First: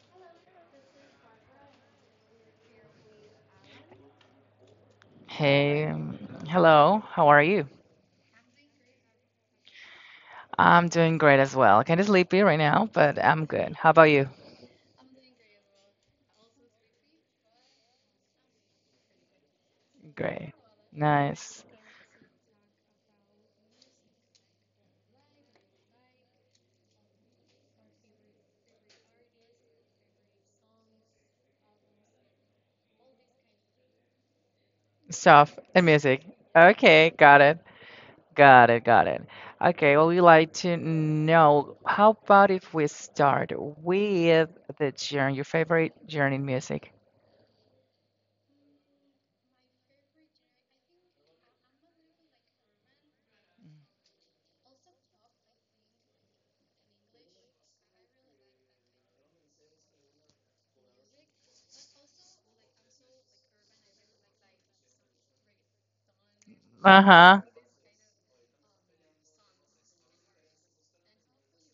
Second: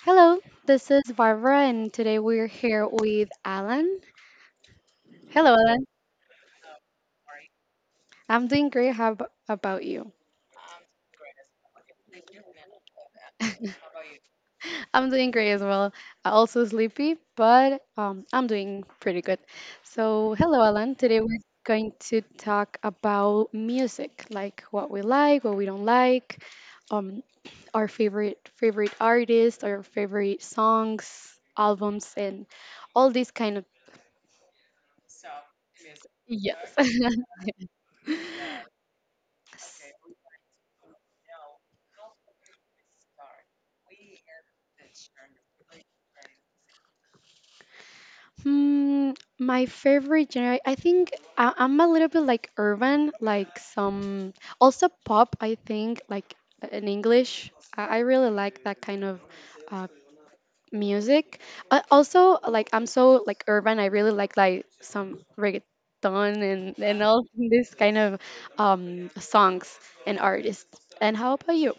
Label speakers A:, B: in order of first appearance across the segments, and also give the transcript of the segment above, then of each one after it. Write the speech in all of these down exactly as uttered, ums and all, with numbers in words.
A: Hello, this is Barbara, and today we're here with Alan. Hello, Alan.
B: Hey, um, hello, how are you?
A: I'm doing great. How ab- about you?
B: I'm doing great as well. Kind of sleepy right now, but I'm good. How about you?
A: I'm doing great as well. I'm also sleepy, but um, I'm doing pretty good. So,
B: Great.
A: hello, Alan. Today we're
B: Nice.
A: going to talk about music, like what we like, what we don't like, um, our favorite favorite artists, our favorite songs, albums, and all these kind of,
B: Stuff and music.
A: yes.
B: Okay, got it. Got it, got it.
A: S-
B: Okay, well, we like to know how about if we start with the genre, your favorite genre in music?
A: Hmm, my favorite genre, I think I, I'm a little bit like urban, like some also pop, I think, like uh, in English. I, I really like that kind of uh, music. Uh, also, like I'm so like urban, I really like like some reggaeton and and all
B: Uh-huh.
A: this kind of um songs and artists. And how about you?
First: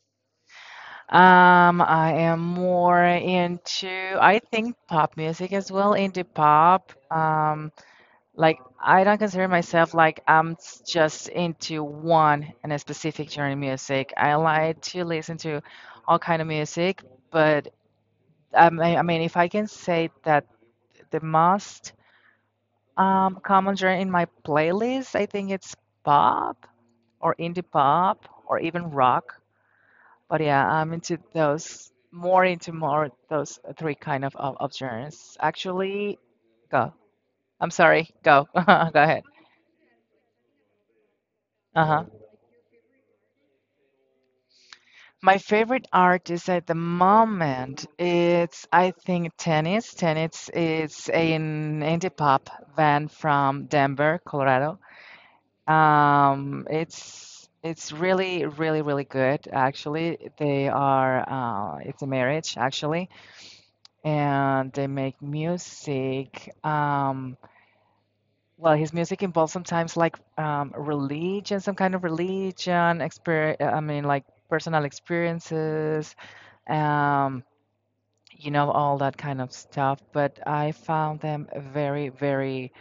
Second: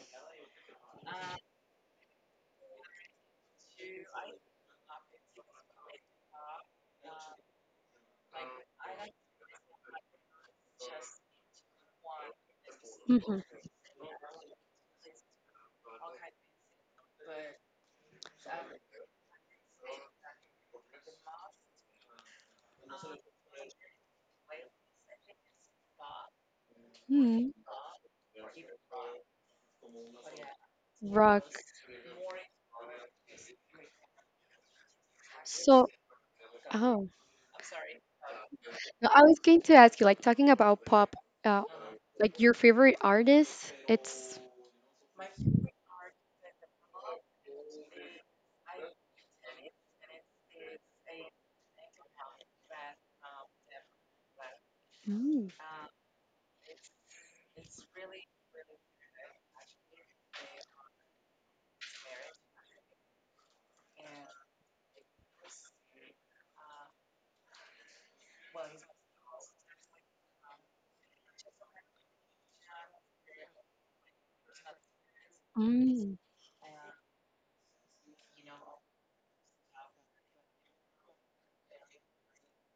B: Um, I am more into, I think, pop music as well, indie pop. Um, Like, I don't consider myself like I'm s- just into one and a specific genre of music. I like to listen to all kind of music, but I mean, I mean, if I can say that the most um, common genre in my playlist, I think it's pop or
A: Mhm.
B: indie pop or even rock. But yeah, I'm into
A: Rock.
B: those more into more those three kind of of, of genres.
A: So,
B: Actually, go.
A: oh,
B: I'm sorry. Go. Go
A: no,
B: ahead.
A: I was going to ask you, like, talking about pop, uh,
B: Uh-huh.
A: like your favorite artist. It's
B: My favorite artist at the moment it's I think Tennis. Tennis is an indie pop band from Denver, Colorado.
A: mm,
B: Um, it's it's really really really good actually. They are uh, it's a marriage actually, and they make music. Um, well, his music involves sometimes like um, religion, some kind of religion, exper I mean like personal experiences.
A: mm,
B: Um, you know, all that kind of stuff. But I found them very, very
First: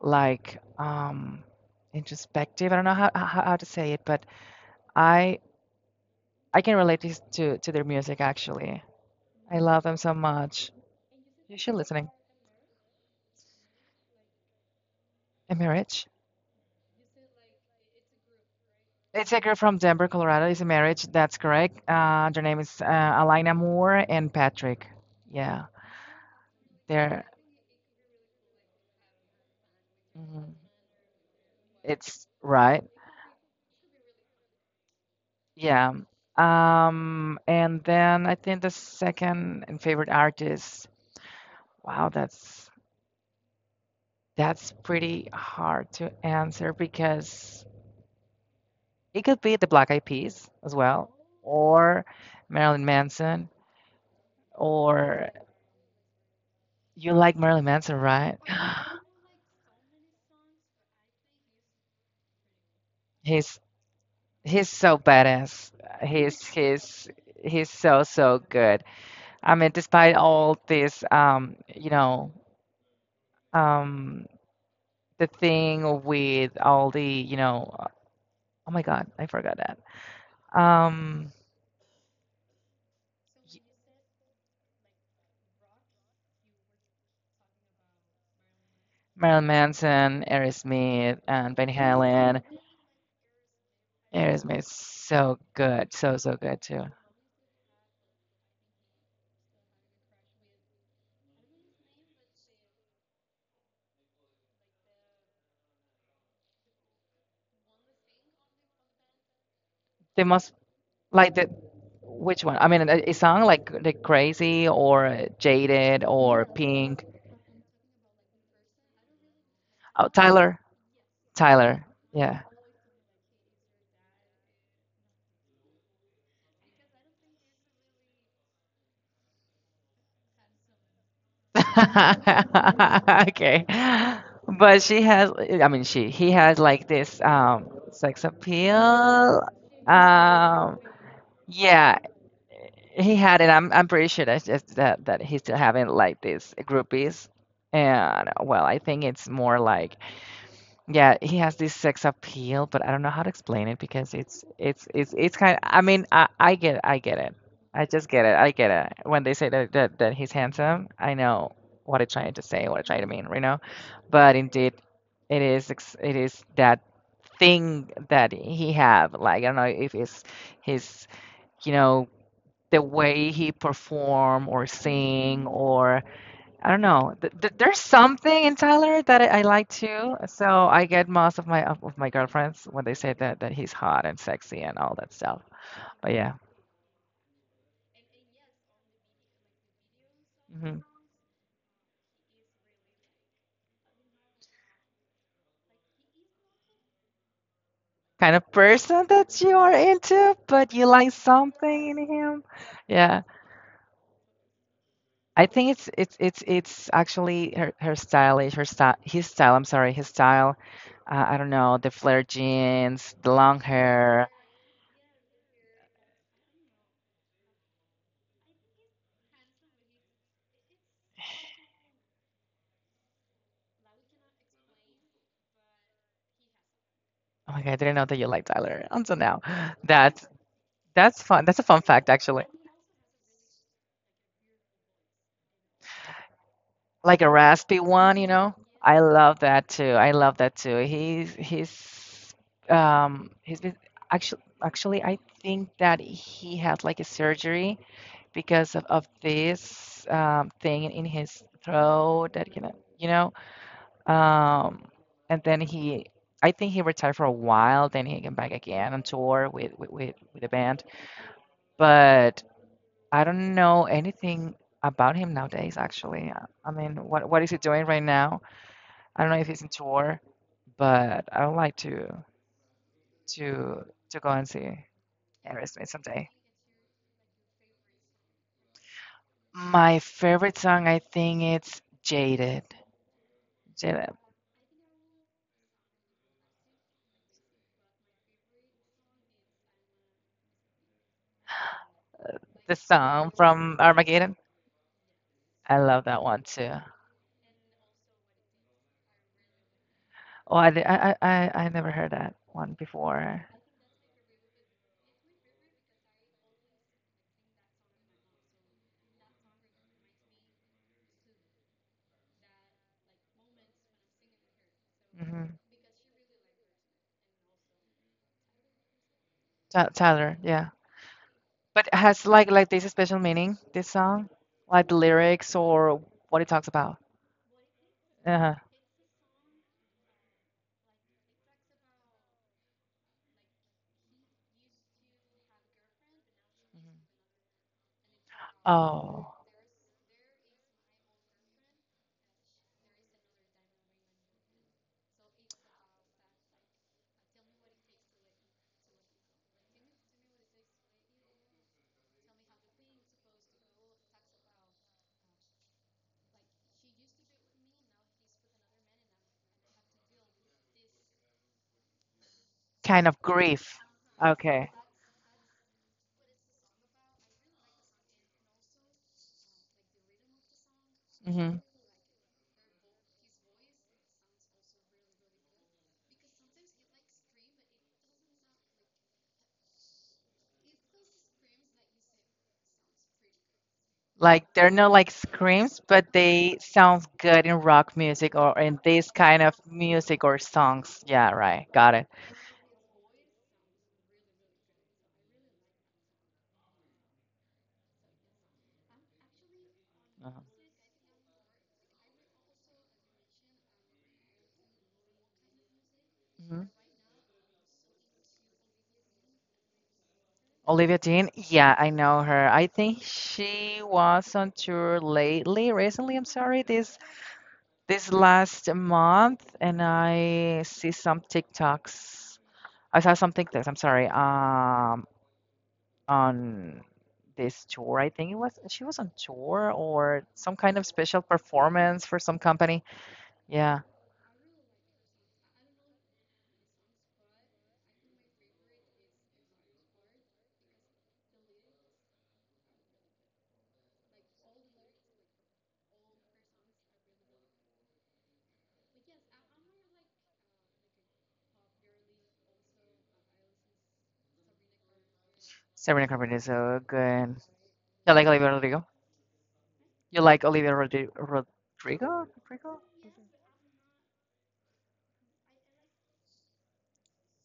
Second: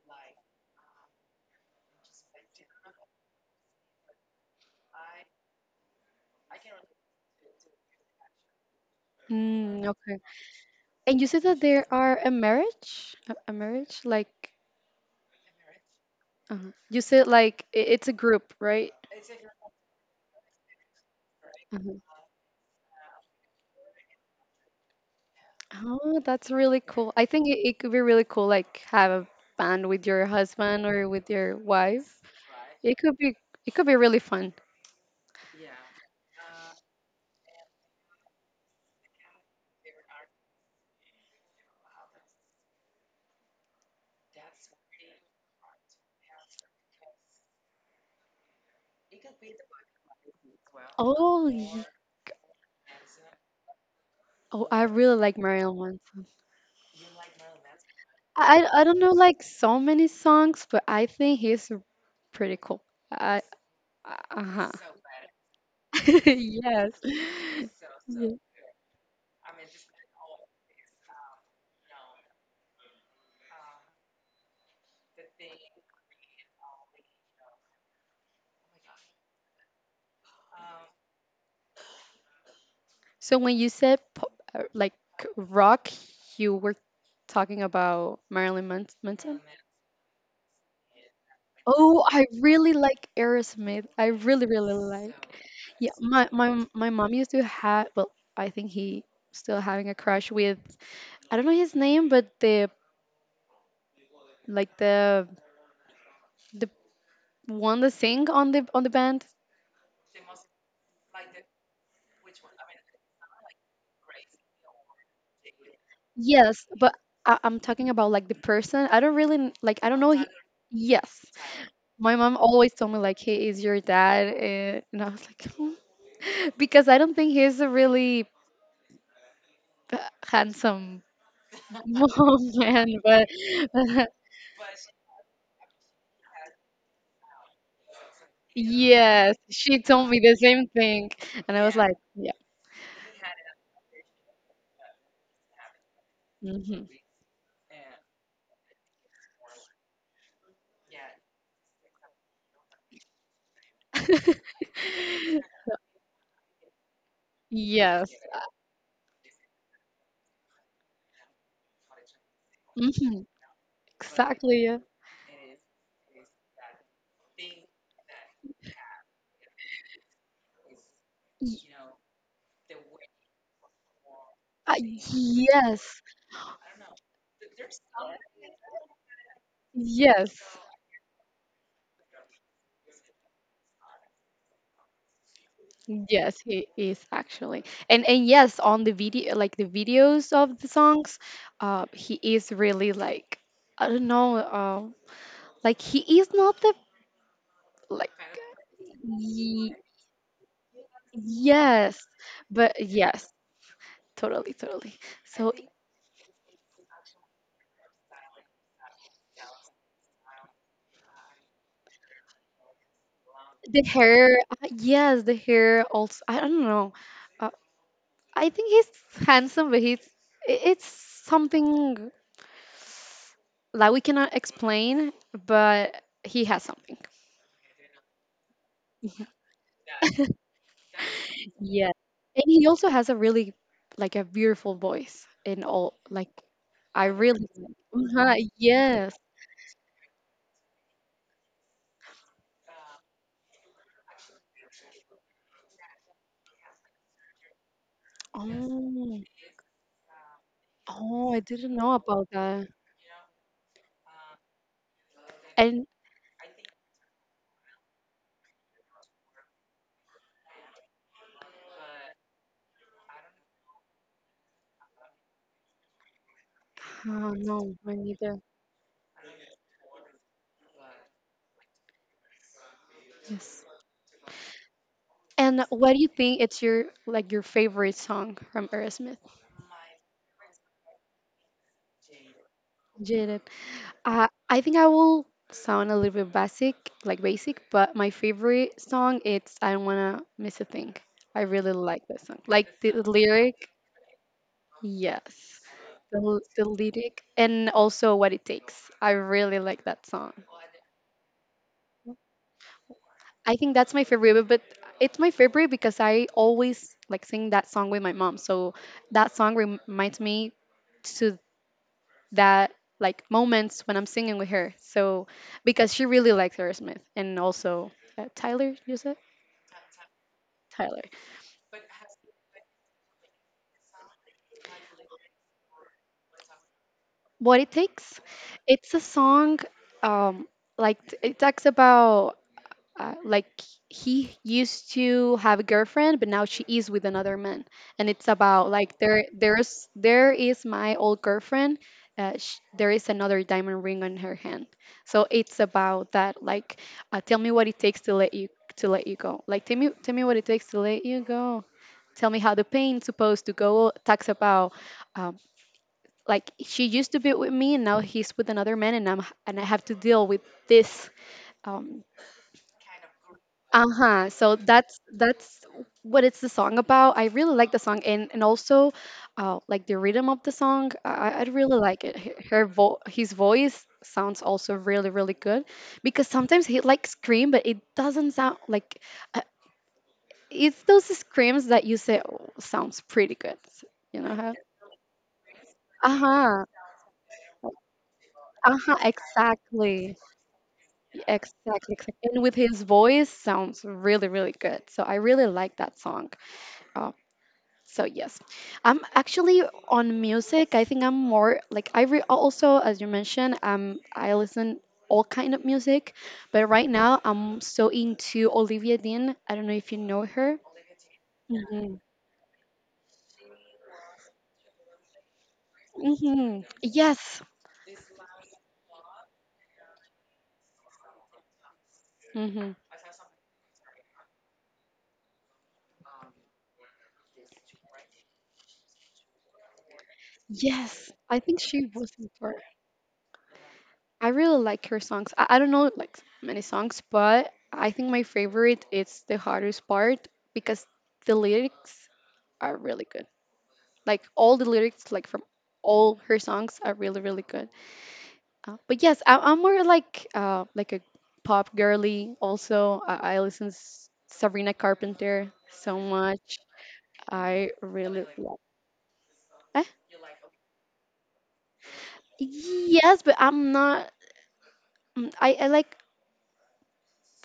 B: like um introspective. I don't know how how, how to say it, but I I can relate this to to their music actually. I love
A: mm,
B: them so
A: okay.
B: much.
A: And you said
B: You
A: that
B: should
A: there
B: listening.
A: are a marriage, a, a marriage, like
B: A marriage.
A: uh, you said, like i- it's a group, right?
B: It's a girl from Denver, Colorado. It's a marriage. That's correct.
A: Uh-huh.
B: Uh, their name is uh, Alina Moore and Patrick. Yeah,
A: Oh, that's really cool.
B: they're.
A: I think it, it could be really cool, like have a band with your
B: Mhm.
A: husband or with your
B: It's
A: wife.
B: right.
A: It could be it could be really fun.
B: Yeah. Um, and then I think the second and favorite artist, wow, that's that's pretty hard to answer because it could be the Black Eyed Peas as well,
A: Oh, ye-
B: or Marilyn Manson,
A: oh, I really
B: or
A: like Marilyn Manson.
B: you like Marilyn Manson, right?
A: I I I don't know like so many songs, but I think he's pretty cool. I
B: He's
A: Uh
B: he's
A: huh.
B: so badass. He's he's
A: Yes.
B: he's so so
A: Yeah.
B: good. I mean, despite all this, um, you know, um, the thing with all the, you know, oh my God, I forgot that. Um,
A: So when you said po- uh, like rock, you were talking about Marilyn Mans- Manson?
B: Marilyn Manson, Aerosmith, and Van
A: Oh, I
B: Halen.
A: really like Aerosmith. I really,
B: Aerosmith is
A: really
B: so
A: like.
B: good,
A: Yeah,
B: so
A: my
B: so good
A: my
B: too.
A: my mom used to have. Well, I think he still having a crush with. I don't know his name, but the like the the one that sing on the on the band.
B: The most like the which one? I mean, it, it sound like the crazy or jaded or
A: Yes, but
B: pink.
A: I, I'm talking about like the person. I don't really kn- like. I don't
B: Oh,
A: know. He,
B: Tyler,
A: yes,
B: Tyler,
A: my mom
B: yeah.
A: always told me like he is your dad, eh, and I was like, "Hmm," because I don't think he's a really uh, handsome man, but
B: Okay. But she has, I mean, she, he has like this um sex
A: Yes,
B: appeal.
A: she told me the same
B: Um,
A: thing. And I was
B: yeah,
A: like, yeah.
B: he had it. I'm I'm pretty sure that's just that that he's still having like these
A: Hmm.
B: groupies. And well, I think it's more like yeah, he has this sex appeal, but I don't know how to explain it because it's it's it's it's kind I mean, I I get I get it. I just
A: Yes.
B: get it. I get it. When they say that that, that he's handsome, I know what it's trying to say, what it's trying to mean,
A: Hmm.
B: you know. But
A: Exactly.
B: indeed,
A: Yeah.
B: it is ex- it is that thing that he have. Like I don't know if it's his,
A: Y-
B: you know, the way he perform or
A: uh,
B: sing or
A: yes.
B: I don't know. Th th there's something in Tyler that I, I like too. So
A: Yes.
B: I get most of my of of my girlfriends when they say that that he's hot and sexy and all that stuff. But yeah,
A: Yes, he is actually. And and yes, on the video like the videos of the
B: hmm
A: songs, uh he is really like, I don't know, uh, like he is not the, like,
B: kind of person that you
A: ye-
B: are into, but you like something in
A: yes,
B: him.
A: but
B: Yeah,
A: yes, totally totally
B: I
A: so
B: think it's it's it's it's actually her her stylish her style his style. I'm sorry, his style. Uh, I don't know the flare jeans, the long
A: the
B: hair.
A: hair, uh, yes, the hair also, I don't know, uh, I think he's handsome, but he's, i- it's something like we cannot explain, but he has something.
B: Oh my God, I didn't know that you like Tyler until now. That's that's fun. That's a fun
A: Yeah,
B: fact actually.
A: and he also has a really like a beautiful voice in all, like, I
B: Like a
A: really,
B: raspy one, you
A: uh
B: know. I
A: yes.
B: love that too. I love that too. He's he's um he's been actually actually I think that he had like a surgery because of, of
A: oh
B: this um thing in
A: oh I
B: his
A: didn't know about
B: throat that you
A: that,
B: know you know um and then
A: and
B: he I think he retired for a while then he came back again on tour with with with, with the band but I don't know anything about him nowadays actually. I mean what
A: oh,
B: what is he
A: no,
B: doing
A: me
B: right now?
A: neither.
B: I don't know if it's in tour, but I would like to
A: Yes.
B: to to go and see
A: And
B: Aerosmith
A: what do you
B: someday.
A: think it's your like your favorite song from Aerosmith?
B: My favorite song, I think it's Jaded.
A: Jaded.
B: Jaded.
A: Uh, I think I will sound a little bit basic, like basic, but my favorite song it's I don't wanna miss a thing. I really like that song. Like
B: The
A: the
B: song
A: lyric,
B: from Armageddon.
A: yes.
B: I love
A: The,
B: that
A: l-
B: one
A: the
B: too.
A: lyric and also what it takes. I really like that song.
B: Oh, I did, I, I I never heard that one before.
A: I think that's my favorite, but it's my favorite because I always like sing that song with my mom. So that song rem- reminds me to that like moments when I'm singing with her. So
B: Mm-hmm.
A: because she really likes Aerosmith and also uh, Tyler, you said
B: Ty- Tyler, yeah.
A: Tyler.
B: But it has like like this special meaning, this song, like the lyrics or what it talks about.
A: What it takes,
B: Uh-huh.
A: it's a song um like t- it talks about uh, like he used to have a girlfriend but now she
B: Mhm.
A: is with another man, and it's about like
B: Oh,
A: there there's there is my old girlfriend, uh, sh- there is another diamond ring on her hand, so it's about that, like, uh, tell me what it takes to let you to let you go, like, tell me tell me what it takes to let you go, tell me how the pain's supposed to go. Talks about, um, like she used to be with me and now he's with another man and i'm and I have to deal with this, um,
B: kind of grief.
A: uh-huh. So
B: Okay.
A: that's that's what it's the song about. I really like the song, and and also, uh like the rhythm of the song, i i I
B: Hmm.
A: really like it. Her her vo- his voice sounds also really really good because sometimes he like scream but it doesn't sound like, uh, it's those screams that you say, oh, sounds pretty good, you know
B: Like
A: how.
B: they're not like screams, but they
A: Uh-huh.
B: sound good in rock music or in
A: Uh-huh.
B: this kind of
A: Exactly.
B: music or songs. Yeah, right. Got
A: Exactly.
B: it.
A: Exactly. And with his voice sounds really really good, so I really like that song. Uh, So yes, I'm actually on
B: Uh-huh.
A: music. I think I'm more like I re- also, as you mentioned, um, I listen all kind of music, but
B: Mhm.
A: right now I'm so into Olivia Dean. I don't know if you know her.
B: Olivia Dean, yeah, I
A: Hmm.
B: know her. I think she was on tour lately, recently, I'm
A: Hmm.
B: sorry, this
A: Yes.
B: this last month, and I see some TikToks.
A: Hmm.
B: I saw some TikToks, I'm sorry, um, on this tour. I think it was she was on tour or some kind of
A: Yes.
B: special
A: I think she was
B: performance for
A: in
B: some
A: for.
B: company. Yeah,
A: I really like her songs. I, I don't know like many songs, but I think my favorite is the hardest part because the lyrics are really good. Like all the lyrics, like from all her songs, are really really good. Uh, but yes, I, I'm more like uh, like a pop girly. Also, I, I listen s- Sabrina Carpenter so
B: Sabrina Carpenter is
A: much.
B: so good.
A: I
B: You
A: really
B: like Olivia
A: love.
B: Rodrigo?
A: Eh?
B: You like Olivia Rodri Rodrigo? Rodrigo?
A: Yes, but I'm not. mm, I, I like.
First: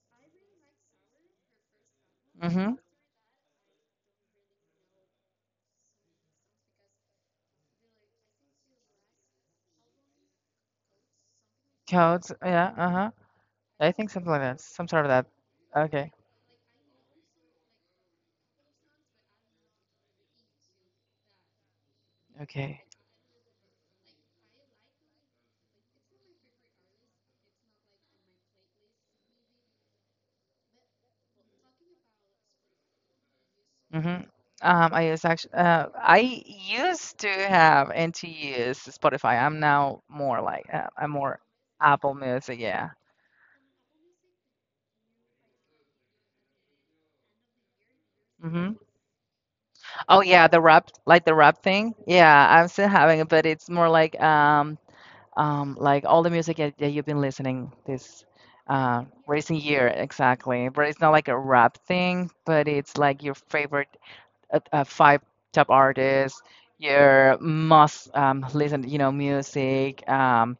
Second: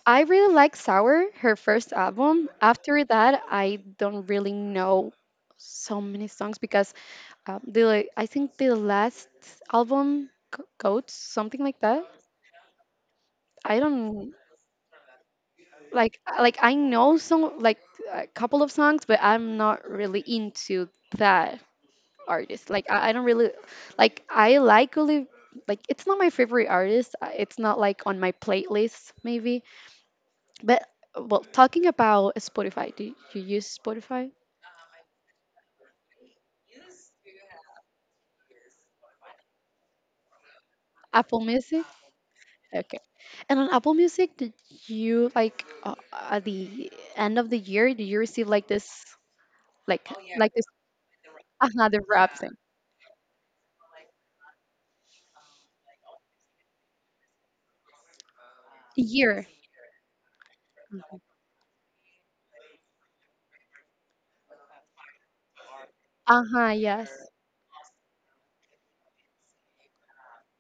A: I really like Sour, her first album.
B: Mm-hmm.
A: After that, I don't really know so many songs because, um, the, like, I think the last album, Goats, something like that.
B: Codes. Yeah. Uh-huh.
A: I
B: I think something
A: don't.
B: like that. Some sort of that. Okay.
A: Like, uh, like I know some like a couple of songs, but I'm not really into that artist.
B: Okay.
A: Like, I, I don't really like. I like, Oli like it's not my favorite artist. uh, It's not like on my playlist maybe. But well, talking about Spotify, do you use
B: Mm-hmm.
A: Spotify?
B: Um, I use actually, uh, I used to have and to use Spotify. I'm now more like uh, I'm
A: Apple
B: more
A: Music?
B: Apple Music. Yeah.
A: Okay. And on Apple Music, did you like, uh, at the end of the year, did you receive like
B: Mm-hmm.
A: this like
B: Oh yeah,
A: like
B: the
A: this
B: rap, like the rap
A: uh
B: thing.
A: the rap
B: Yeah,
A: thing?
B: I'm still having it, but it's more like um um, like all the music that, that you've been listening this uh,
A: Year.
B: racing year exactly but it's not like a rap thing but it's like your favorite uh, uh, five top artists
A: Uh-huh, yes.
B: your must um, listen you know music um,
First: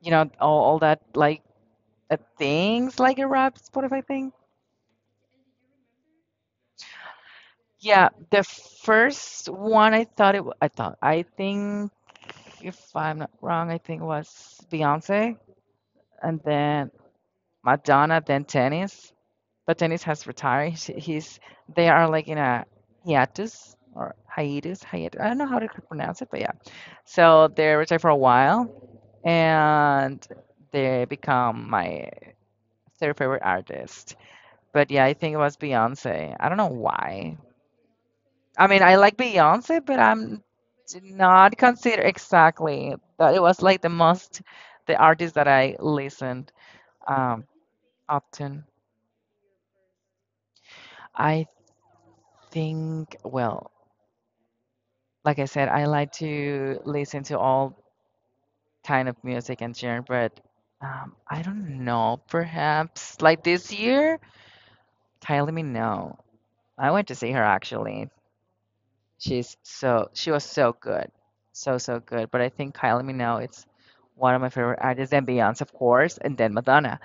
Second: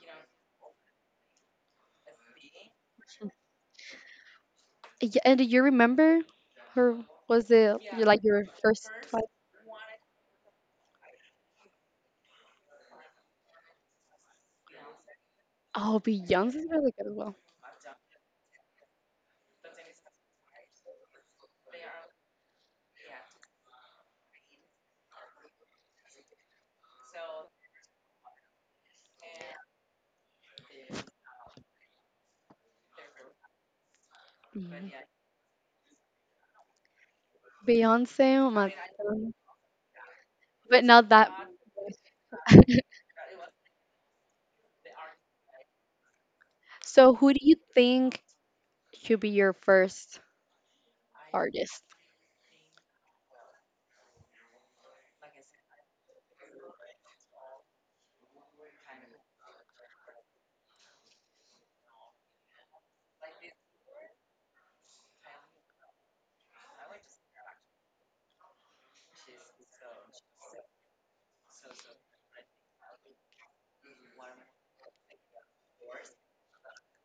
B: you know all, all that like uh, things like a rap spotify thing
A: Yeah, and do you remember her? Was it you
B: yeah
A: like
B: the
A: your first fight?
B: first one I thought it wa- I thought I think if I'm not wrong I think it was beyonce
A: Oh,
B: and
A: Beyonce is
B: then
A: really good as well.
B: madonna then tennis but Dennis has retired. Sh- He's they are like in a hiatus or hiatus, hiatus. I don't know how to pronounce it, but yeah. So they retired for a while, and they become my third favorite artist. But
A: Mhm.
B: yeah, I think it was Beyonce. I don't know why.
A: Beyonce, oh
B: I
A: my
B: mean, I like
A: God.
B: Beyonce, but I'm
A: But
B: did
A: not that.
B: not consider exactly that it was like the most the artist that I listened
A: So, who do
B: um
A: you think
B: often.
A: should be your first
B: I
A: artist?
B: think well. Like I said, I like to listen to all kind of music and genre, but um, I don't know. Perhaps like this year, Kylie Minogue. I went to see her actually. She's so she was so good, so so good. But I think Kylie Minogue it's one of my favorite artists, and Beyonce of course, and then Madonna.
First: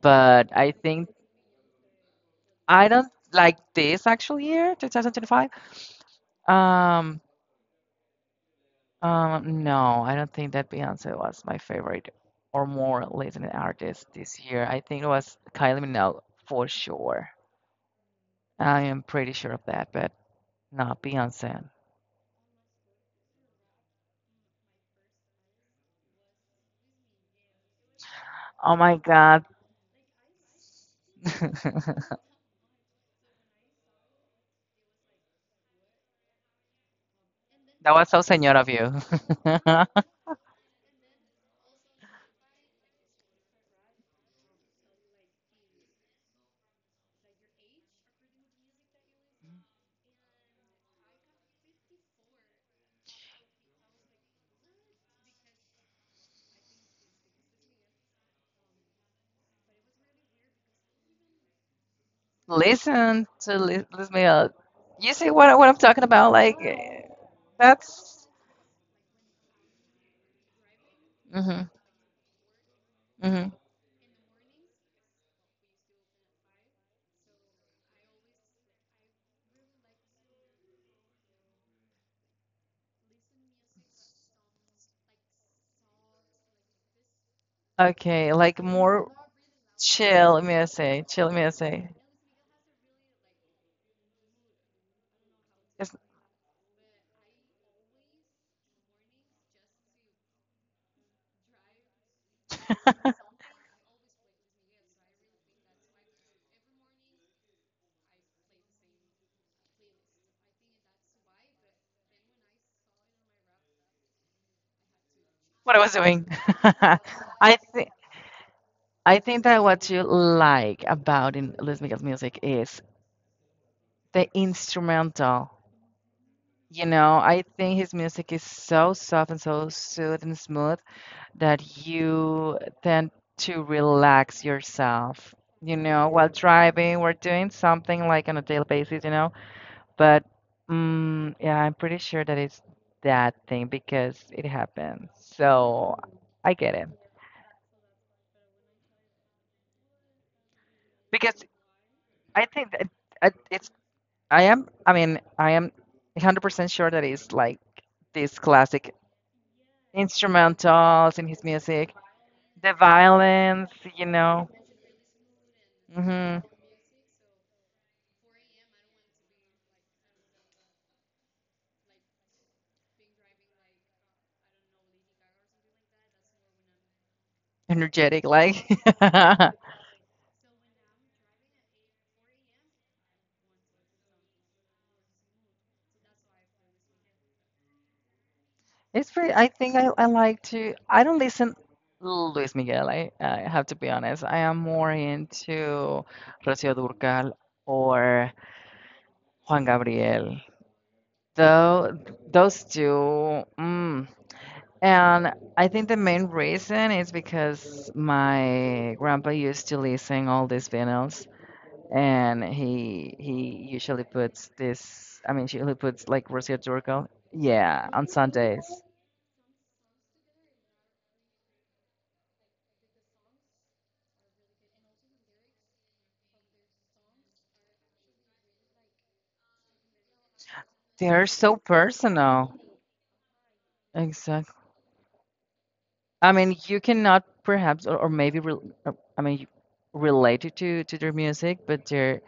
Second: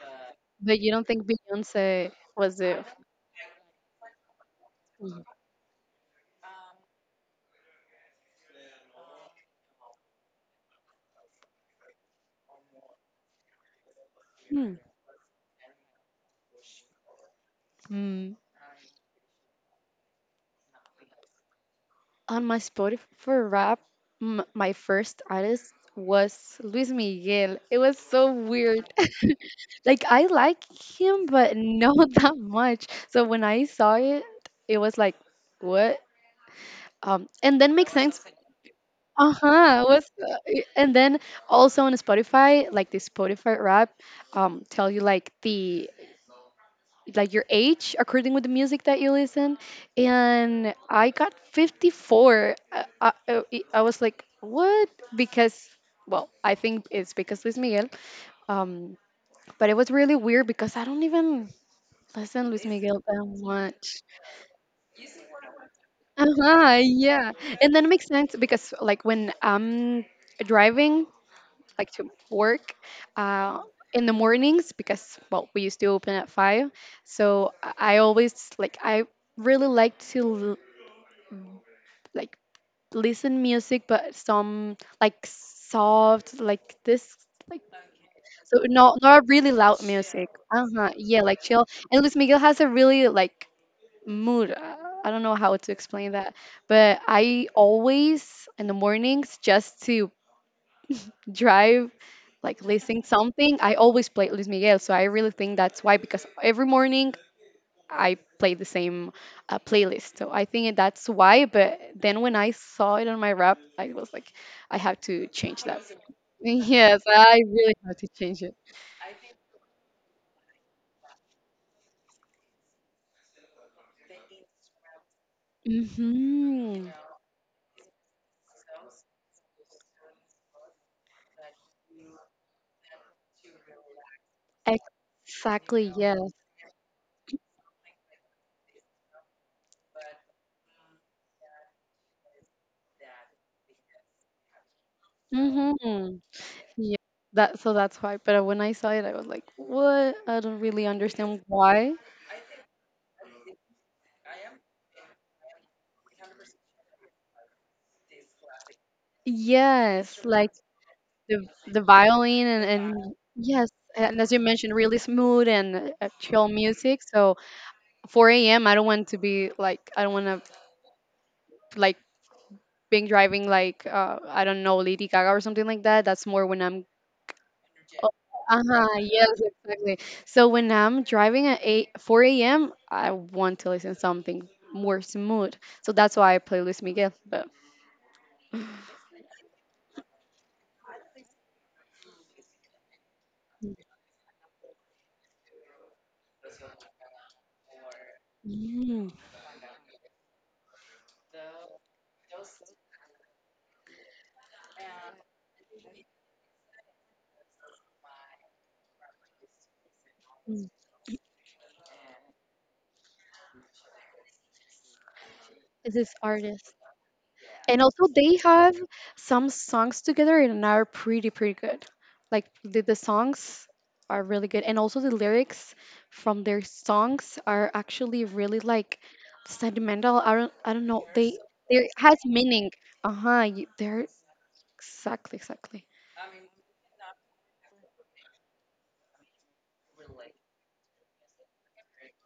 B: But I
A: But you don't
B: think
A: think Beyonce was it?
B: I don't like this actual year, twenty twenty-five. Um, Um, no, I don't think that Beyonce was my favorite or more listening artist this year.
A: Hmm.
B: I think it was Kylie Minogue for sure.
A: Hmm.
B: I am pretty sure of that, but not Beyonce.
A: On my Spotify for rap, m- my first artist was Luis Miguel. It was so
B: Oh
A: weird.
B: my God.
A: Like I like him, but no, not that much. So when I saw it, it was like, what? Um, and then
B: That
A: makes
B: was so
A: sense.
B: senor of you.
A: Uh huh. Was uh, y- and then also on Spotify, like the Spotify rap, um, tell you like the like your age according with the music that you listen, and I got fifty-four. I, I, I I was like, what? Because, well, I think it's because Luis Miguel, um but it was really weird because I don't even listen Luis Miguel
B: Listen
A: that
B: to li
A: much.
B: listen me up. You see what, I- what I'm talking about? Like,
A: Uh-huh,
B: eh,
A: yeah. And then it makes
B: that's.
A: sense because like when I'm driving
B: Hmm.
A: like to work,
B: Hmm.
A: uh, in the mornings, because, well, we used to open at five, so i I always, like, I really like to l- like listen music, but some like soft like this, like,
B: Okay, like
A: so not
B: more
A: not really loud music.
B: chill
A: Uh-huh,
B: music,
A: yeah,
B: chill
A: like chill.
B: music.
A: And Luis Miguel has a really like mood, uh, I don't know how to
B: It's-
A: explain that, but I always in the mornings just to drive like listening something, I always play Luis Miguel. So I really think that's why, because every morning I play the same, uh, playlist, so I think that's why. But then when I saw it on my rap I was like, I have to change
B: what I
A: that.
B: was doing.
A: Yes, I
B: I
A: really
B: think
A: have to change it.
B: I think that what you like about in Luis Miguel's music is the instrumental. You
A: Hmm,
B: know, I think his music is so soft and so soothing and smooth that you tend to relax yourself. You
A: exactly,
B: know,
A: yes.
B: while driving or doing something like on a daily basis. You know, but mm, yeah, I'm pretty sure that it's that thing because it happens. So
A: Mm-hmm.
B: I get it
A: Yeah. That So that's why. But when I saw it, I was like, "What? I don't really understand
B: because
A: why."
B: I think that I- it's. I am. I mean, I am one hundred percent sure that it's like these classic
A: Yes, like
B: instrumentals in his
A: the the
B: music,
A: violin, and
B: the
A: and
B: violence,
A: yes,
B: you
A: and as you
B: know,
A: mentioned, really smooth and, uh, uh,
B: hmm
A: chill music. So four a m. I don't want to be like I don't want to like being driving like, uh I don't know, Lady Gaga or something like that. That's more when I'm. Oh,
B: energetic. Like
A: uh-huh, yes, exactly. So when I'm driving at eight, four a m, I want to listen something more smooth. So that's why I play Luis Miguel. But
B: it's pretty. I think I, I like to. I don't listen Luis Miguel. I, I have to be honest. I am more into Rocío Durcal or Juan Gabriel. Though those two. Mm, and I think the main reason is because my grandpa used to listen all these
A: Mm.
B: vinyls, and he he usually puts this. I mean, he puts
A: This
B: like Rocio
A: artist.
B: Turco.
A: And
B: Yeah, on
A: also they
B: Sundays.
A: have some songs together and are pretty pretty good. Like the, the songs are really good and also the lyrics from their songs are actually really like sentimental. I don't I don't know.
B: They're
A: They
B: so
A: they has
B: personal.
A: meaning. Uh-huh. you- They're
B: Exactly.
A: exactly, exactly.
B: I mean, you cannot perhaps, or, or maybe, re, uh, I mean, related to to their music, but they're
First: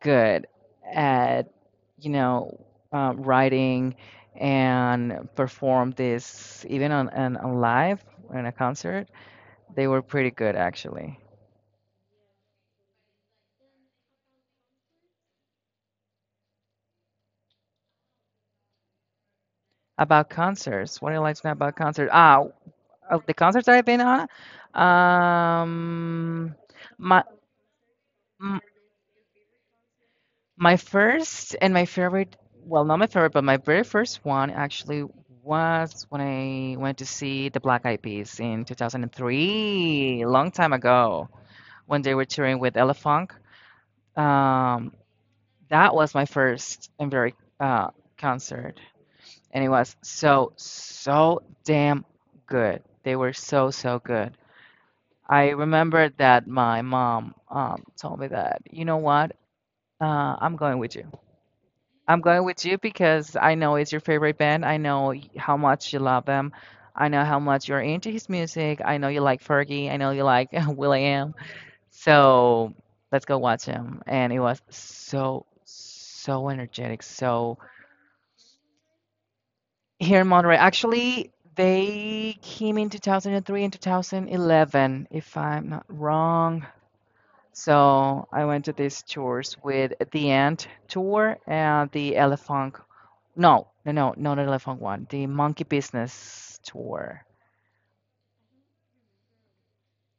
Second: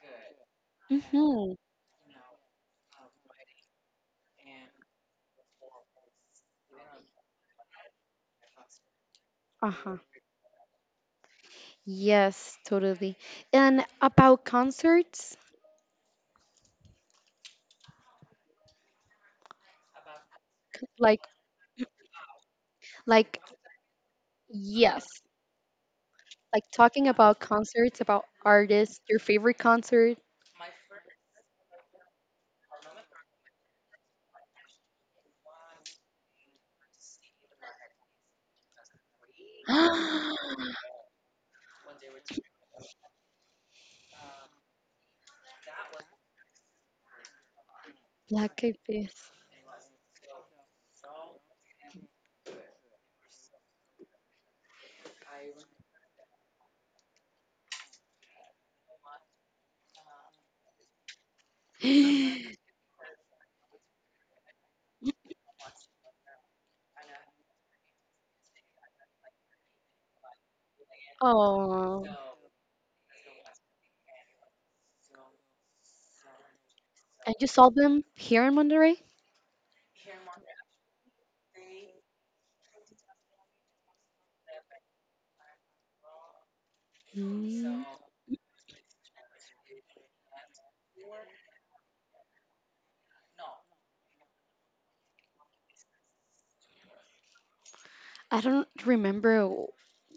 B: good at,
A: Mhm.
B: you know, um, writing and perform this even on, on, on live in a concert. They
A: Uh-huh.
B: were pretty good actually.
A: Yes, totally. And about concerts,
B: About concerts, what do you
A: like
B: like to know about concerts? Ah, of the
A: like
B: concerts I've been on,
A: yes,
B: um,
A: like talking
B: my
A: about concerts, about
B: m-
A: artists, your favorite concert.
B: my first and my favorite, well, not my favorite, but my very first one actually was when I went to see the Black Eyed Peas in two thousand three, long time ago. When they were touring with Elefunk. Um, that was my first and very uh,
A: Black
B: concert,
A: Eyed Peas.
B: and it was so so damn good. They were so so good. I remember that my mom um, told me that, you know what, uh, I'm going with you. I'm going with you because I know it's your favorite band. I know how much you love them. I know how much you're into his music. I know you like Fergie. I know you like Will.i.am.
A: Oh,
B: So let's go watch him. And it was so, so energetic.
A: and you
B: So
A: saw them here in Monterrey?
B: here in Monterey, actually, they came in two thousand three and two thousand eleven, if I'm not wrong.
A: Mm.
B: So I went to these tours with the Ant tour and the Elephant. No, no, no, not the Elephant one. The Monkey Business tour.
A: I don't remember w-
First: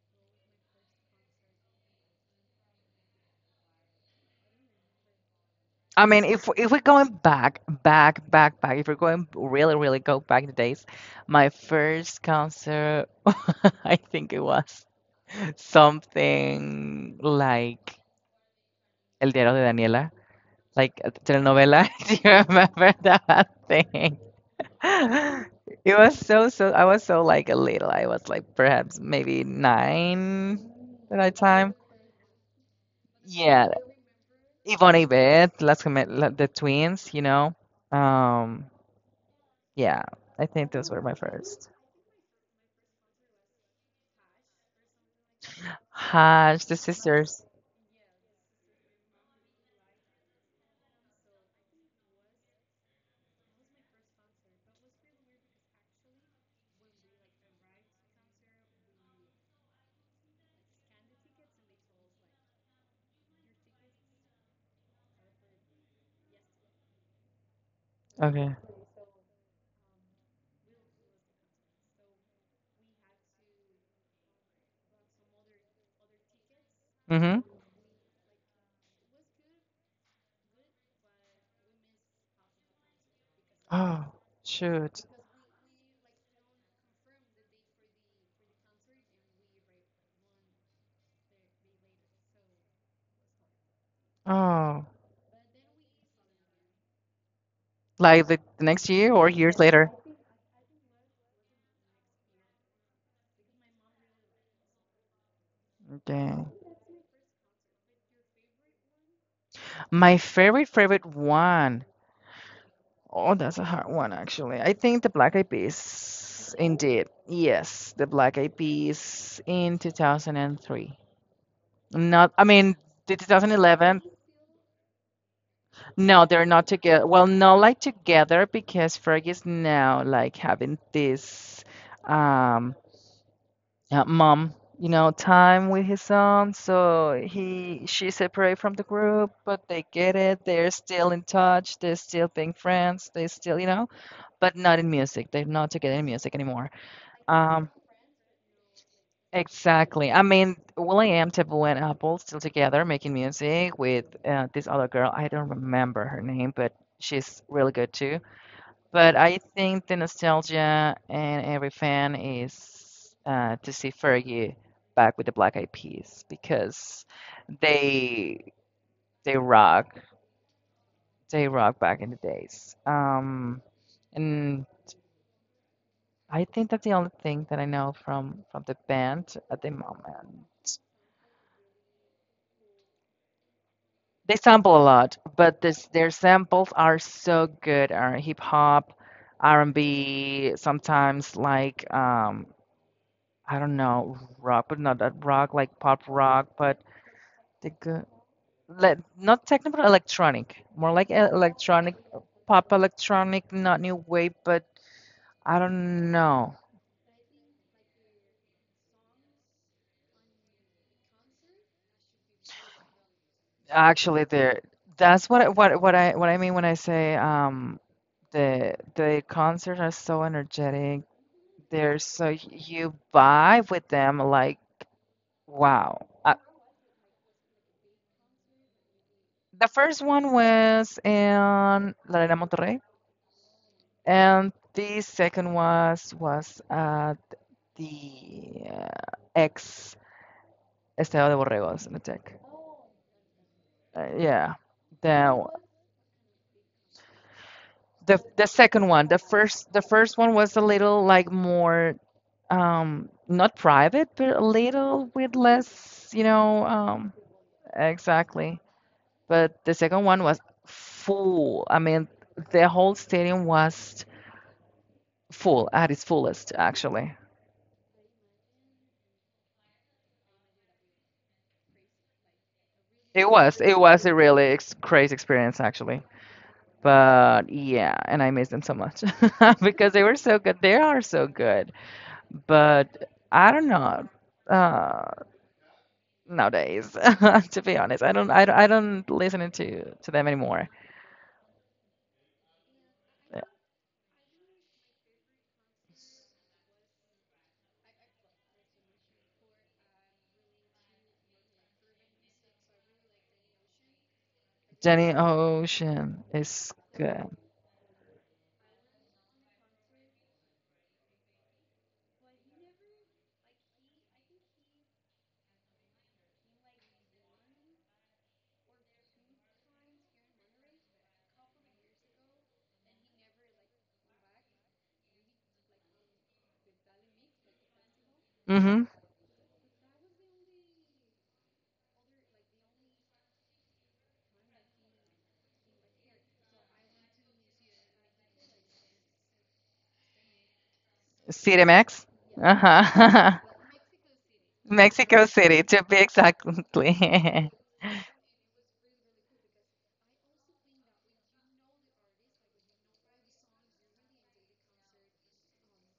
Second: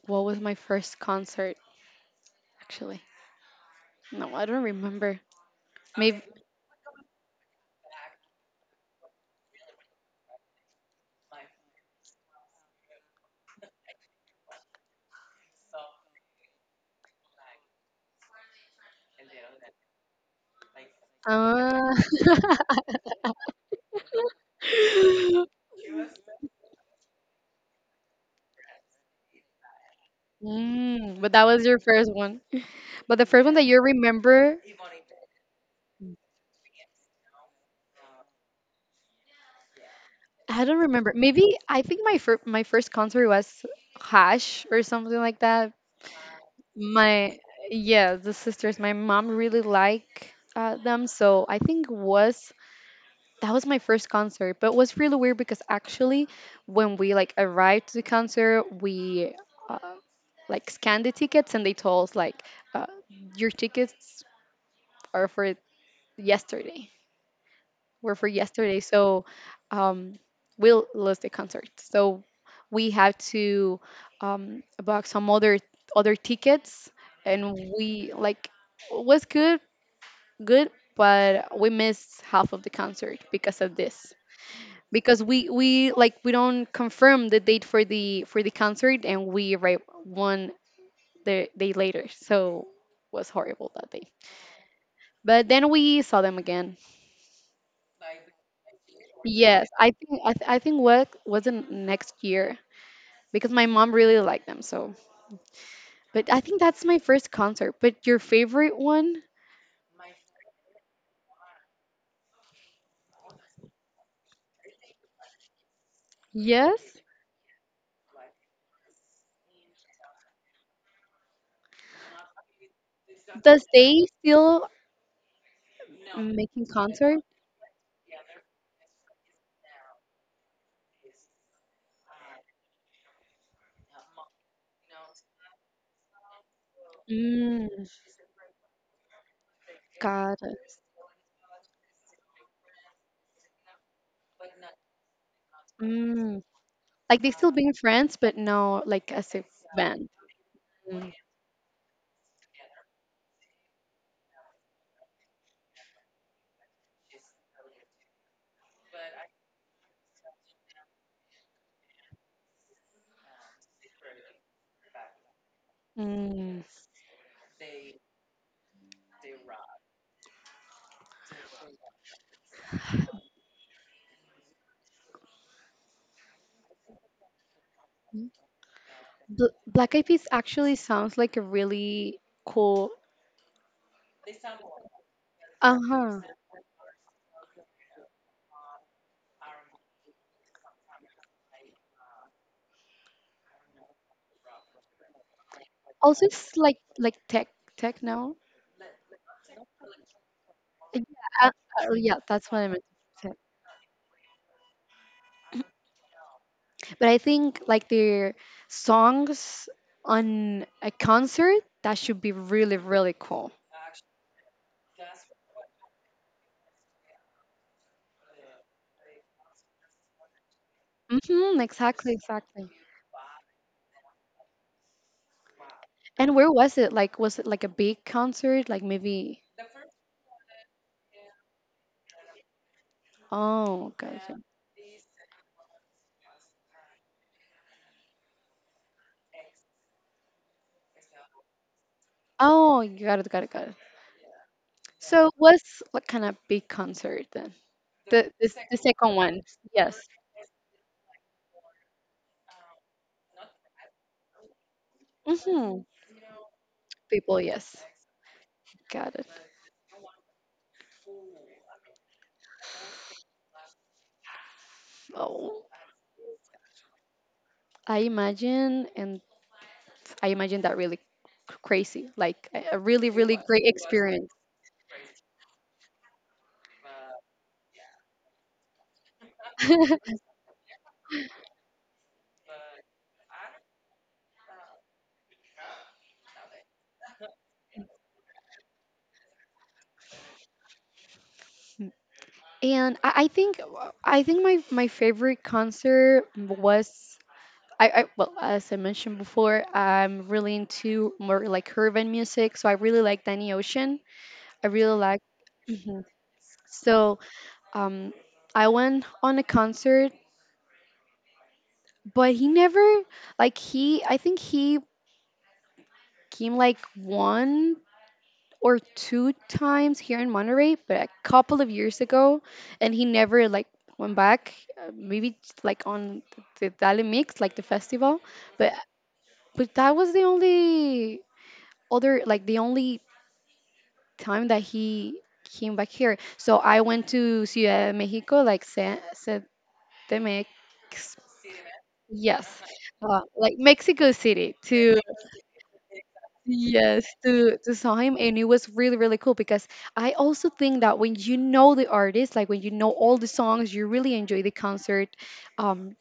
A: what was my first concert actually. No, I don't remember.
B: I
A: Maybe
B: mean, if if we're going back, back, back, back, if we're going really, really go back in the days, my first concert, I think it was something like El Diario de Daniela, like a telenovela.
A: ah,
B: Do you remember that thing? It was so, so, I was so like a little. I was like perhaps maybe nine at
A: mm, but
B: that
A: that was
B: time.
A: your first one. But the first one that
B: Yeah,
A: you remember,
B: Yvonne Yvette, Las Gemelas, the twins, you know. Um, Yeah, I
A: I
B: think
A: don't
B: those were my
A: remember. Maybe
B: first.
A: I think my fir- my first concert was Hash or something like that.
B: Hodge, the
A: My
B: sisters.
A: yeah, the sisters. My mom really liked uh, them, so I think was that was my first concert, but it was really weird because actually when we like arrived to the concert we uh, like scanned the tickets and they told us like uh, your tickets are for yesterday were for
B: Okay.
A: yesterday. So um, we'll lose the concert, so we have to um, book some other other tickets.
B: Mm-hmm.
A: And we like was good good but we missed half of the concert because of this,
B: Oh, shoot.
A: because we we like we don't confirm the date for the for the concert and we arrive one the day later, so was horrible that day.
B: Oh,
A: But then we saw them again.
B: like the, the next year or years
A: Yes, i
B: later.
A: think i, th- I think what was the next year because my mom really liked them. So but
B: Okay.
A: I think that's my first concert. But your favorite one,
B: My favorite, favorite one. Oh, that's a hard one, actually. I think the Black Eyed Peas.
A: yes.
B: Indeed. Yes, the Black Eyed Peas in two thousand three. Not, I mean, the
A: Does they
B: twenty eleven.
A: still
B: No, they're
A: making
B: not together.
A: concerts?
B: Well, not like together because Fergie is now like having this um uh, mom, you know, time with his son. So
A: Mm,
B: he she's separate from the group, but they get
A: cara.
B: it. They're
A: It.
B: still in touch. They're still being friends. They still, you know, but not in music. They're not together in music
A: Mm.
B: anymore.
A: Like they still being
B: Um,
A: friends, but no, like as a band.
B: exactly. I mean,
A: Mm.
B: Will.i.am, Taboo, and Apple still together making music with uh, this other girl. I don't remember her name, but she's really good too. But I think the nostalgia and every fan is uh, to see Fergie back with the Black Eyed Peas
A: Mm.
B: because they they rock, they rock back in the days. Um, and I think that's the only thing that I know from from the band
A: Bl
B: at the
A: Black Eyed Peas
B: moment.
A: actually sounds like a really cool.
B: They sample a lot, but this their
A: Uh-huh.
B: samples are so good. Are hip hop, R and B, sometimes like um, I don't know, rock, but not that rock, like pop
A: Also,
B: rock,
A: it's like
B: but
A: like tech
B: the
A: tech
B: good,
A: now.
B: le not techno, but electronic, more
A: Yeah,
B: like e-
A: uh, uh,
B: electronic,
A: yeah, that's what I
B: pop
A: meant to say.
B: electronic, not new wave, but I don't know.
A: But I think like their songs on a concert, that should be really really cool.
B: Actually, there, that's what I- what what I what I mean when I say um the the concerts are so energetic.
A: Mm-hmm,
B: They're
A: exactly,
B: so
A: exactly.
B: you vibe with them, like wow.
A: And
B: Uh,
A: where was it? Like, was it like a big concert? Like maybe.
B: the first one was in La Arena Monterrey.
A: Oh, gotcha.
B: And the second was was uh, the uh, ex Estadio de Borregos in the tech.
A: Oh, you got it, got it, got it.
B: Uh, yeah.
A: So
B: The,
A: what's what kind of big concert then?
B: the
A: The the,
B: the
A: s- the
B: second one.
A: second
B: The
A: one.
B: first the
A: Yes.
B: first one was a little like more um not private, but a little with
A: Mm-hmm.
B: less, you know, um
A: People, yes.
B: exactly.
A: Got it.
B: But the second one was full. I mean, the whole stadium was
A: Oh.
B: full at its fullest, actually.
A: I imagine, and I imagine that really c- crazy, like a a really,
B: It
A: really
B: was.
A: great
B: It was a
A: experience.
B: really ex crazy experience, actually. But yeah, and I miss them so much because they were so good. They are so good. But I don't know uh, nowadays, to be honest. I don't, I don't, I don't listen to to them anymore.
A: And I, I think I think my my favorite concert was I, I well, as I mentioned before, I'm really into more like urban music, so I really like Danny Ocean. I really
B: Jenny
A: like. Mhm.
B: Ocean is
A: So
B: good.
A: um, I went on a concert, but he never like he. I think he came like one or two times here in Monterey, but a couple of years ago, and he never like went back. Uh, maybe just, like on the Dali Mix, like the festival, but
B: Mm-hmm.
A: but that was the only other, like the only time that he came back here. So I went to Ciudad de Mexico, like San, they make
B: City Max.
A: yes, uh,
B: Uh-huh.
A: like Mexico City to
B: Mexico City, to be
A: yes
B: exactly.
A: to to saw him, and it was really really cool because I also think that when you know the artist, like when you know all the songs, you really enjoy the concert. Um,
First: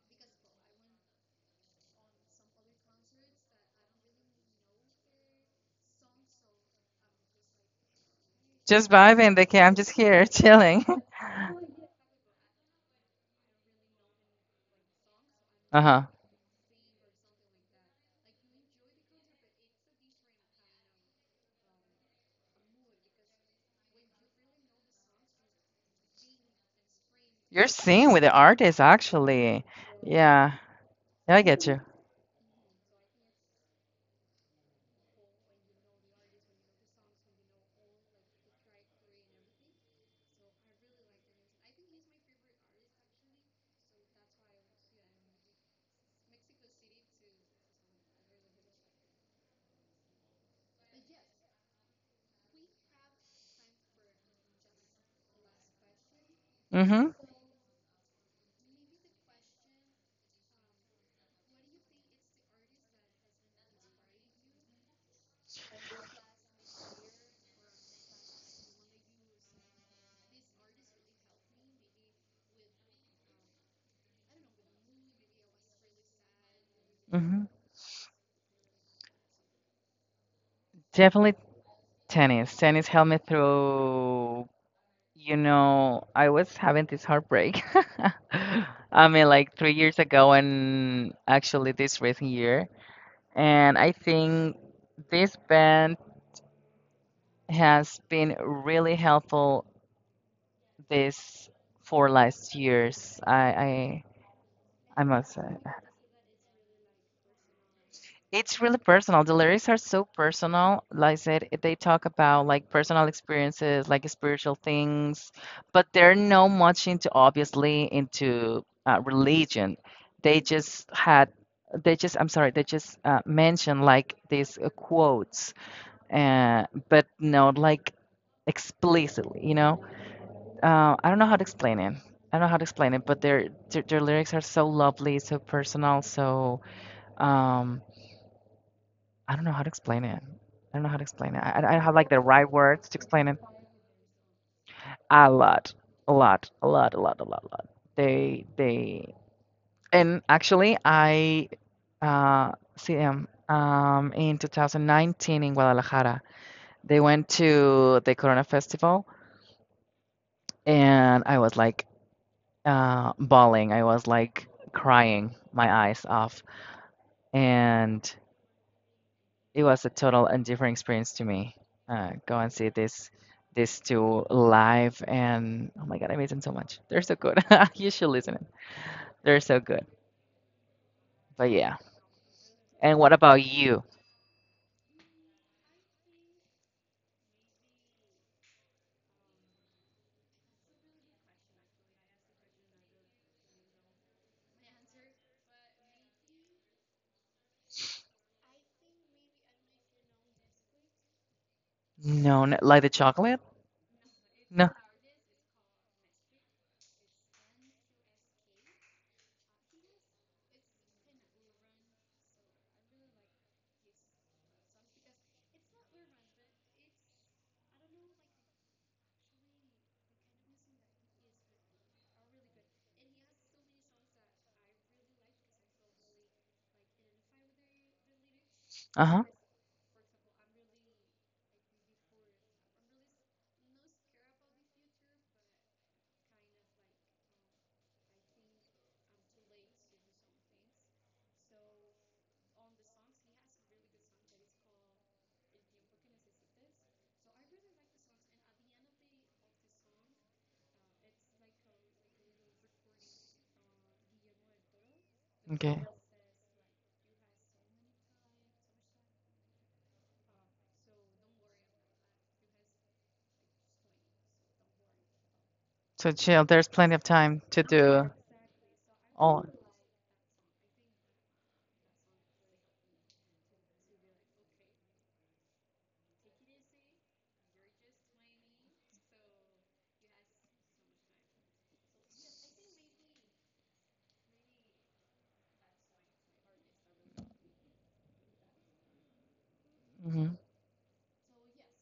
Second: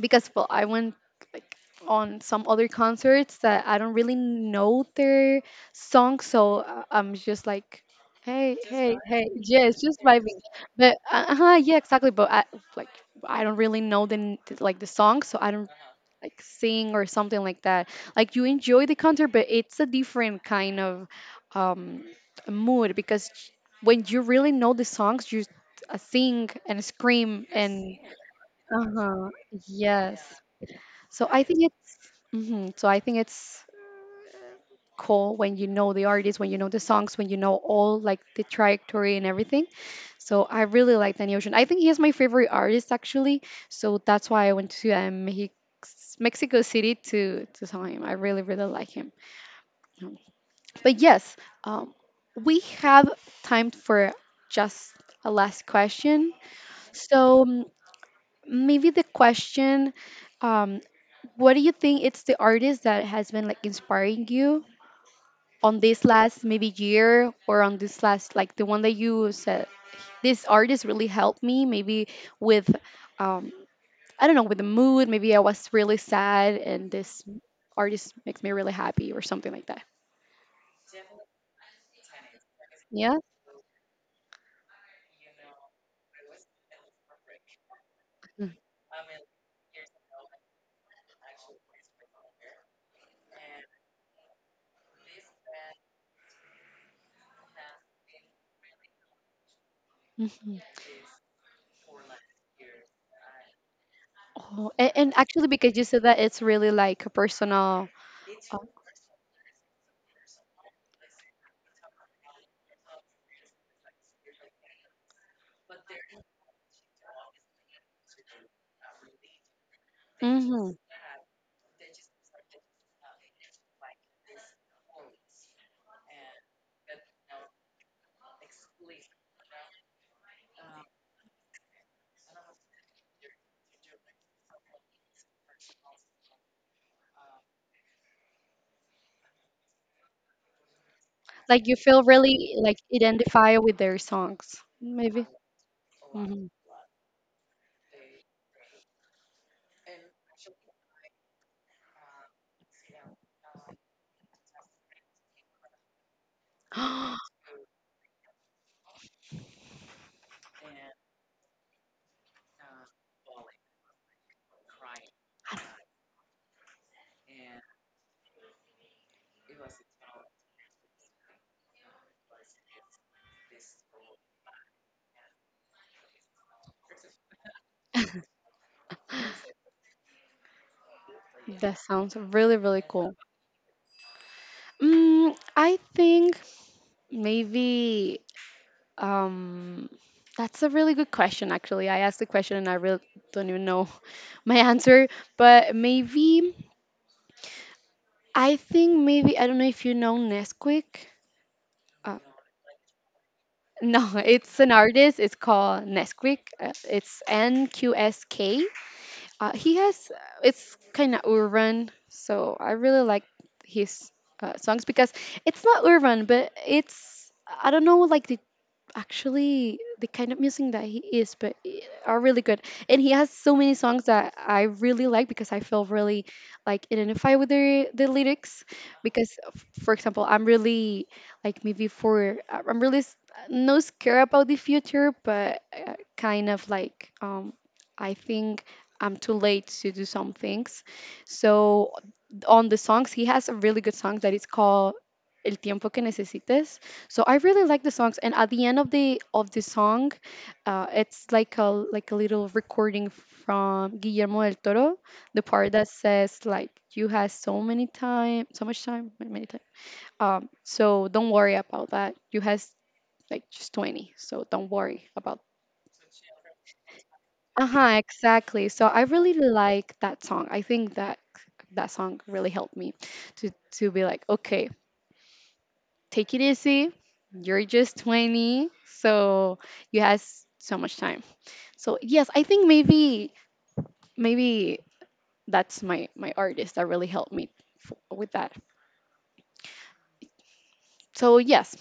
A: because well, I went like on some other concerts that I don't really know their songs, so uh, I'm just like. Hey, just
B: Just
A: hey, vibing. Hey!
B: vibing, the I'm
A: Yes,
B: just
A: just
B: here
A: vibing.
B: chilling.
A: But uh, uh-huh, yeah, exactly. But I, like, I don't really know the n- th- like the song, so I don't
B: Uh-huh.
A: like sing or something like that. Like you enjoy the concert, but it's a different kind of um, mood, because when you really know the songs, you uh, sing and scream
B: You're
A: and
B: singing with the artist,
A: uh-huh,
B: actually.
A: yes.
B: Yeah,
A: So
B: yeah, I
A: I think
B: get you.
A: it's mhm, so I think it's cool when you know the artists, when you know the songs, when you know all like the trajectory and everything. So I really like Danny Ocean. I think he is my favorite artist actually. So that's why I went to um, he, Mexico City to to saw him. I really really like him. Um, But yes, um, we have time for just a last question.
B: Mm-hmm.
A: So um, maybe the question. Um, what do you think it's the artist that has been like inspiring you on this last maybe year, or on this last like the one that you said this artist really helped me maybe with um I don't know, with the mood. Maybe I was really sad and this
B: Mm-hmm.
A: artist makes me really happy or something like that.
B: Definitely tennis. Tennis helped me
A: Yeah.
B: through, you know, I was having this heartbreak. I mean, like three years ago, and actually this recent year. And I think this band has been really helpful
A: Mhm.
B: this four last years. I, I,
A: Oh, and,
B: I
A: and
B: must say.
A: actually, because you said that it's really like a personal uh,
B: It's really personal. The lyrics are so personal. Like I said, it- they talk about like personal experiences, like spiritual things, but they're not much into obviously into uh, religion. They
A: hmm.
B: just had, they just, I'm sorry, they just uh, mentioned like these uh, quotes, uh, but not like explicitly, you know? Uh, I don't know how to explain it. I don't know how to explain it, but their their, their lyrics are so lovely, so personal, so um I don't know how to explain it. I don't know how to explain it. I, I
A: Like you
B: don't have
A: feel
B: like the right
A: really like
B: words to explain it.
A: identify with their songs, maybe.
B: A lot, a
A: Hmm.
B: lot, a lot, a lot, a lot, a lot. They, they, and actually, I uh, see them um, in twenty nineteen in Guadalajara. They went to the Corona Festival, and I was like uh, bawling. I was like crying my eyes off, and it was a total and different experience to me. Uh, go and see this this two live and oh my god, I miss them so much. They're so good. You should listen. They're so good. But yeah.
A: That sounds really really
B: And what
A: cool.
B: about you?
A: Mm, I think maybe um that's a really good question actually. I asked the question and I really don't even know my answer, but maybe I think maybe I don't know if you know Nesquik.
B: No, n like the chocolate?
A: No, it's
B: No.
A: an artist. It's called Nesquik. Uh, It's N Q S K. Uh, he has. Uh, It's kind of urban, so I really like his uh, songs because it's not urban, but it's I don't know like the actually the kind of music that he is, but i- are really good. And he has so many songs that I really like because I feel really like identify with the, the lyrics,
B: Uh-huh.
A: because f- for example, I'm really like maybe for I- I'm really s- no scared about the future, but uh, kind of like um I think I'm too late to do some things. So on the songs, he has a really good song that is called el tiempo que necesites. So I really like the songs, and at the end of the of the song, uh, it's like a like a little recording from Guillermo del Toro, the part
B: Okay.
A: that says like you had so many time, so much time, many, many time. Um so don't worry about that, you has like just twenty, so don't worry about.
B: So chill. There's plenty of time to
A: Uh-huh,
B: do
A: exactly. So I really
B: all.
A: like that song. I think that that song really helped me to to be like okay, take it easy. You're just twenty, so you have s- so much time. So yes, I think maybe maybe that's my my artist that really helped me f- with that.
B: Hmm.
A: So yes,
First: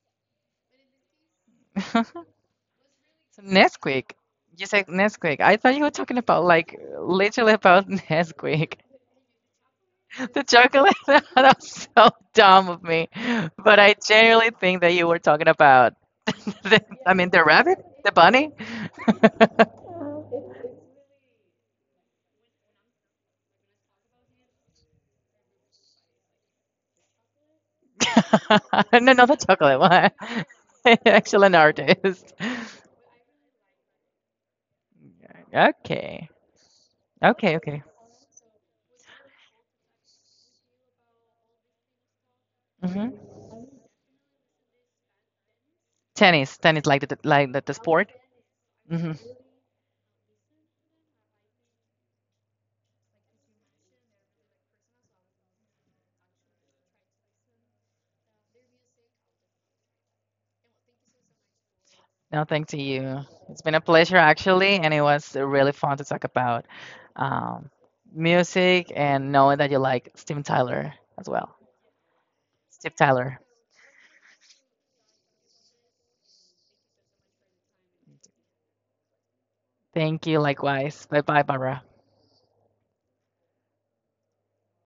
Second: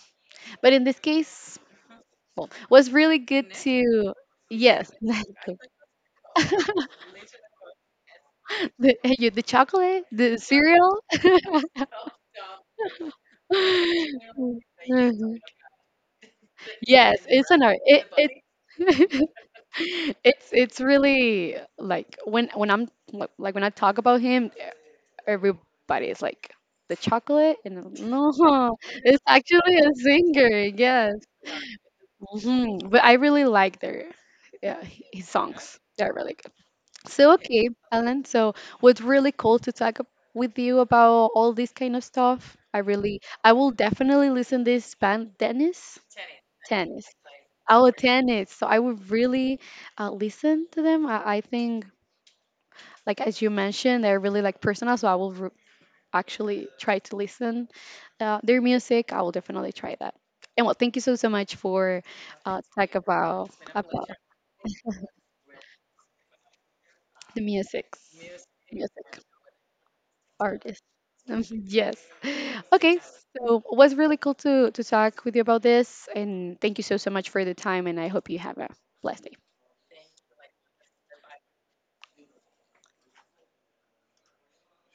A: but in this case, well, was really
B: So
A: good
B: Nesquik.
A: to
B: You said
A: yes,
B: Nesquik. I
A: Nestle.
B: thought you were talking about like literally about Nesquik.
A: The, you- the chocolate, the
B: The chocolate.
A: cereal.
B: That was so dumb of me. But I genuinely think that you were
A: Mhm.
B: talking about, the, I
A: Yes,
B: mean, the
A: it's an art.
B: rabbit,
A: It,
B: the bunny.
A: it It's it's really like when when I'm like like, when I talk about him, e- everybody is like the chocolate, and I'm, no,
B: No,
A: it's
B: not the
A: actually
B: chocolate
A: a
B: one.
A: singer. Yes,
B: Excellent artist.
A: hmm, but I really like their yeah h- his songs. They're
B: Okay.
A: really so
B: Okay.
A: okay,
B: Okay.
A: Alan. So was really cool to talk ab- with you about all this kind of stuff. I
B: Hmm.
A: really, I will definitely listen this band, Dennis.
B: Tennis. Tennis,
A: Tennis.
B: like the like the, the
A: Oh,
B: sport.
A: tennis. So I would
B: Hmm.
A: really uh, listen to them. I, I think, like as you mentioned, they're really like personal. So I will r actually try to listen uh, their music. I will definitely try that. And well, thank you so so much for
B: No,
A: uh,
B: thank to
A: talk
B: you.
A: about
B: It's been a
A: about
B: pleasure actually, and it was really fun to talk about
A: the
B: um,
A: music.
B: music
A: Music.
B: and knowing that you like Steven
A: Artist.
B: Tyler as
A: Um,
B: well.
A: yes.
B: Steve
A: Okay.
B: Tyler.
A: So it was really cool to to talk with you about this, and thank you so so much for the time. And I hope you have a blessed day.
B: Thank you. Likewise. Bye bye, Barbara.